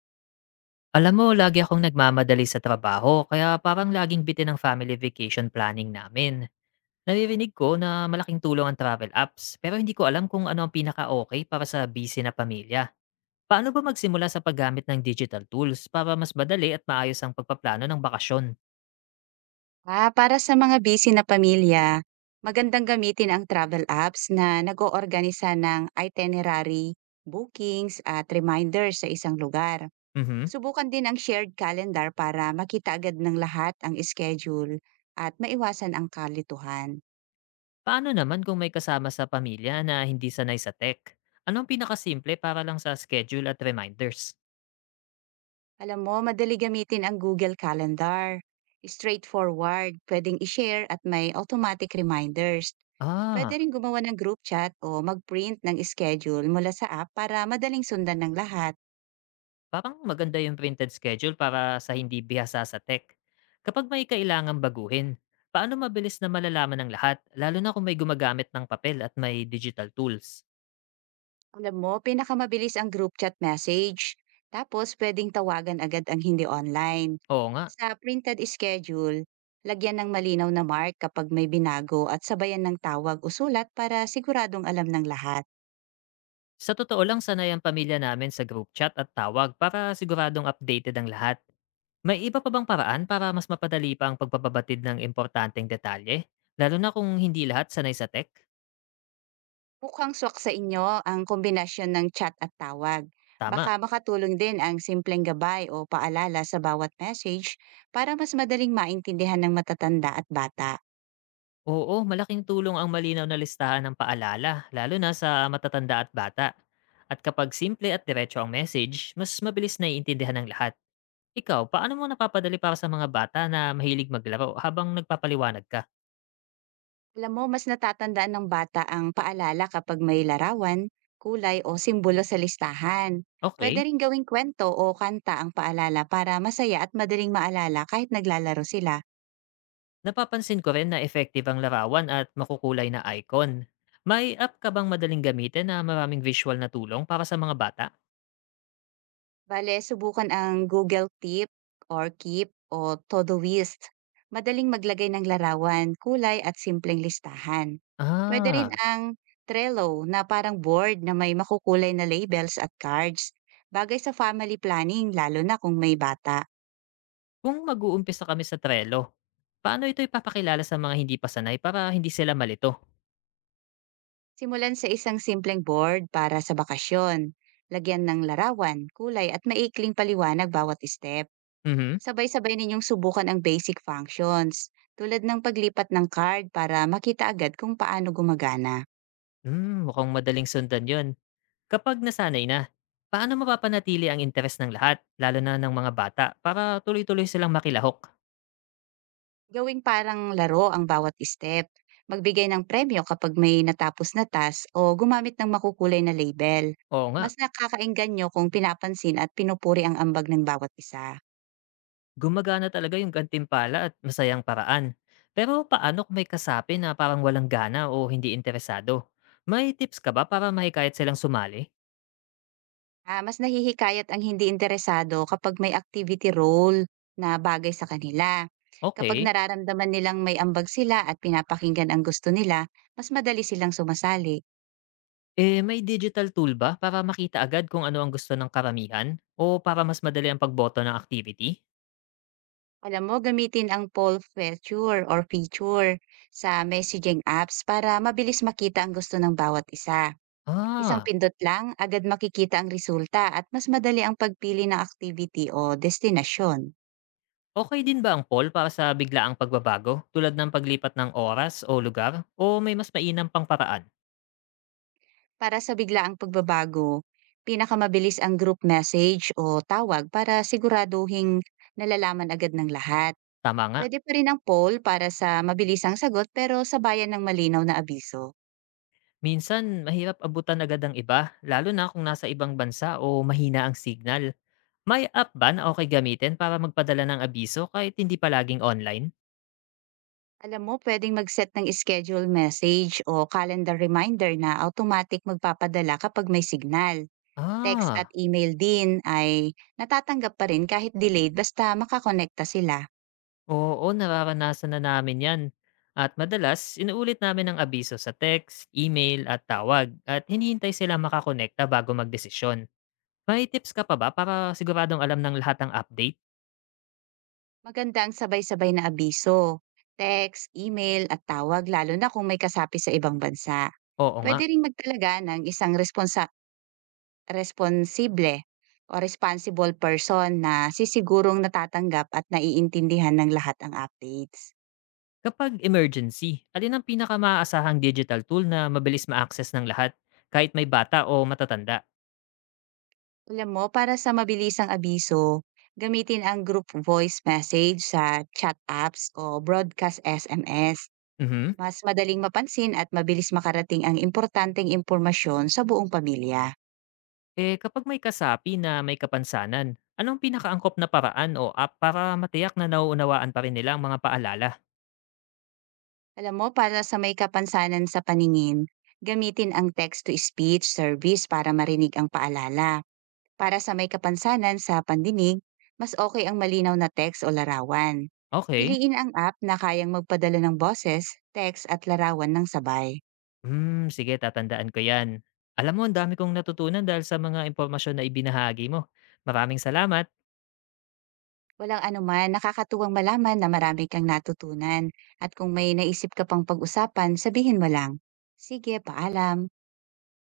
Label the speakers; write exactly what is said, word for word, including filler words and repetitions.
Speaker 1: Alam mo, lagi akong nagmamadali sa trabaho, kaya parang laging bitin ang family vacation planning namin. Naririnig ko na malaking tulong ang travel apps, pero hindi ko alam kung ano ang pinaka-okay para sa busy na pamilya. Paano ba magsimula sa paggamit ng digital tools para mas madali at maayos ang pagpaplano ng bakasyon?
Speaker 2: Ah, para sa mga busy na pamilya, magandang gamitin ang travel apps na nag-oorganisa ng itinerary, bookings at reminders sa isang lugar.
Speaker 1: Mhm.
Speaker 2: Subukan din ang shared calendar para makita agad ng lahat ang schedule at maiwasan ang kalituhan.
Speaker 1: Paano naman kung may kasama sa pamilya na hindi sanay sa tech? Ano ang pinakasimple para lang sa schedule at reminders?
Speaker 2: Alam mo, madali gamitin ang Google Calendar. Straightforward, pwedeng i-share at may automatic reminders. Pwede
Speaker 1: Ah.
Speaker 2: rin gumawa ng group chat o mag-print ng schedule mula sa app para madaling sundan ng lahat.
Speaker 1: Parang maganda yung printed schedule para sa hindi bihasa sa tech. Kapag may kailangang baguhin, paano mabilis na malalaman ng lahat, lalo na kung may gumagamit ng papel at may digital tools?
Speaker 2: Alam mo, pinakamabilis ang group chat message. Tapos, pwedeng tawagan agad ang hindi online.
Speaker 1: Oo nga.
Speaker 2: Sa printed schedule, lagyan ng malinaw na mark kapag may binago at sabayan ng tawag o sulat para siguradong alam ng lahat.
Speaker 1: Sa totoo lang, sanay ang pamilya namin sa group chat at tawag para siguradong updated ang lahat. May iba pa bang paraan para mas mapadali pa ang pagpapabatid ng importanteng detalye? Lalo na kung hindi lahat sanay sa tech?
Speaker 2: Mukhang swak sa inyo ang kombinasyon ng chat at tawag.
Speaker 1: Tama.
Speaker 2: Baka makatulong din ang simpleng gabay o paalala sa bawat message para mas madaling maintindihan ng matatanda at bata.
Speaker 1: Oo, malaking tulong ang malinaw na listahan ng paalala, lalo na sa matatanda at bata. At kapag simple at diretso ang message, mas mabilis na iintindihan ng lahat. Ikaw, paano mo napapadali para sa mga bata na mahilig maglaro habang nagpapaliwanag ka?
Speaker 2: Alam mo, mas natatandaan ng bata ang paalala kapag may larawan, kulay o simbolo sa listahan. Pwede
Speaker 1: Okay,
Speaker 2: rin gawing kwento o kanta ang paalala para masaya at madaling maalala kahit naglalaro sila.
Speaker 1: napapansin ko rin na effective ang larawan at makukulay na icon. May app ka bang madaling gamitin na maraming visual na tulong para sa mga bata?
Speaker 2: Bale, subukan ang Google Tip or Keep o Todoist. Madaling maglagay ng larawan, kulay at simpleng listahan. Pwede rin
Speaker 1: Ah,
Speaker 2: ang Trello na parang board na may makukulay na labels at cards. Bagay sa family planning lalo na kung may bata.
Speaker 1: kung mag-uumpisa kami sa Trello, paano ito ipapakilala sa mga hindi pa sanay para hindi sila malito?
Speaker 2: Simulan sa isang simpleng board para sa bakasyon. Lagyan ng larawan, kulay at maikling paliwanag bawat step.
Speaker 1: Mhm.
Speaker 2: Sabay-sabay ninyong subukan ang basic functions, tulad ng paglipat ng card para makita agad kung paano gumagana.
Speaker 1: Hmm, mukhang madaling sundan 'yon. Kapag nasanay na, paano mapapanatili ang interes ng lahat, lalo na ng mga bata, para tuloy-tuloy silang makilahok?
Speaker 2: Gawing parang laro ang bawat step. Magbigay ng premyo kapag may natapos na task o gumamit ng makukulay na label.
Speaker 1: Oo nga,
Speaker 2: Mas nakakainggan nyo kung pinapansin at pinupuri ang ambag ng bawat isa.
Speaker 1: gumagana talaga yung gantimpala at masayang paraan. Pero paano kung may kasapi na parang walang gana o hindi interesado? May tips ka ba para mahikayat silang sumali?
Speaker 2: Ah, mas nahihikayat ang hindi interesado kapag may activity role na bagay sa kanila. Kapag
Speaker 1: Okay.
Speaker 2: nararamdaman nilang may ambag sila at pinapakinggan ang gusto nila, mas madali silang sumasali.
Speaker 1: Eh, may digital tool ba para makita agad kung ano ang gusto ng karamihan? O para mas madali ang pagboto ng activity?
Speaker 2: Alam mo, gamitin ang poll feature or feature sa messaging apps para mabilis makita ang gusto ng bawat isa. Isang
Speaker 1: Ah.
Speaker 2: pindot lang, agad makikita ang resulta at mas madali ang pagpili ng activity o destinasyon.
Speaker 1: Okey din ba ang poll para sa biglaang pagbabago tulad ng paglipat ng oras o lugar o may mas mainam pang paraan?
Speaker 2: Para sa biglaang pagbabago, pinakamabilis ang group message o tawag para siguraduhin nalalaman agad ng lahat.
Speaker 1: Tama nga,
Speaker 2: Pwede pa rin ang poll para sa mabilisang sagot pero sabayan ng malinaw na abiso.
Speaker 1: minsan mahirap abutan agad ang iba lalo na kung nasa ibang bansa o mahina ang signal. May app ba na okay gamitin para magpadala ng abiso kahit hindi palaging online?
Speaker 2: Alam mo, pwedeng mag-set ng schedule message o calendar reminder na automatic magpapadala kapag may signal. Text at
Speaker 1: Ah,
Speaker 2: email din ay natatanggap pa rin kahit delayed basta makakonekta sila.
Speaker 1: oo nararanasan na namin 'yan. At madalas inuulit namin ang abiso sa text, email at tawag at hinihintay sila makakonekta bago magdesisyon. May tips ka pa ba para siguradong alam ng lahat ang update?
Speaker 2: Maganda ang sabay-sabay na abiso, text, email at tawag lalo na kung may kasapi sa ibang bansa.
Speaker 1: Oo nga.
Speaker 2: Pwede ring magtalaga ng isang responsa responsible o responsible person na sisigurong natatanggap at naiintindihan ng lahat ang updates.
Speaker 1: Kapag emergency, alin ang pinakamaasahang digital tool na mabilis ma-access ng lahat, kahit may bata o matatanda?
Speaker 2: Alam mo, para sa mabilisang abiso, gamitin ang group voice message sa chat apps o broadcast S M S.
Speaker 1: Mhm.
Speaker 2: Mas madaling mapansin at mabilis makarating ang importanteng impormasyon sa buong pamilya.
Speaker 1: Eh kapag may kasapi na may kapansanan, anong pinakaangkop na paraan o app para matiyak na nauunawaan pa rin nila ang mga paalala?
Speaker 2: Alam mo, para sa may kapansanan sa paningin, gamitin ang text-to-speech service para marinig ang paalala. Para sa may kapansanan sa pandinig, mas okay ang malinaw na text o larawan.
Speaker 1: Okay.
Speaker 2: Piliin ang app na kayang magpadala ng boses, text at larawan ng sabay.
Speaker 1: Hmm, sige tatandaan ko yan. Alam mo, ang dami kong natutunan dahil sa mga impormasyon na ibinahagi mo. Maraming salamat.
Speaker 2: Walang anuman, nakakatuwang malaman na marami kang natutunan at kung may naisip ka pang pag-usapan, sabihin mo lang. Sige, paalam.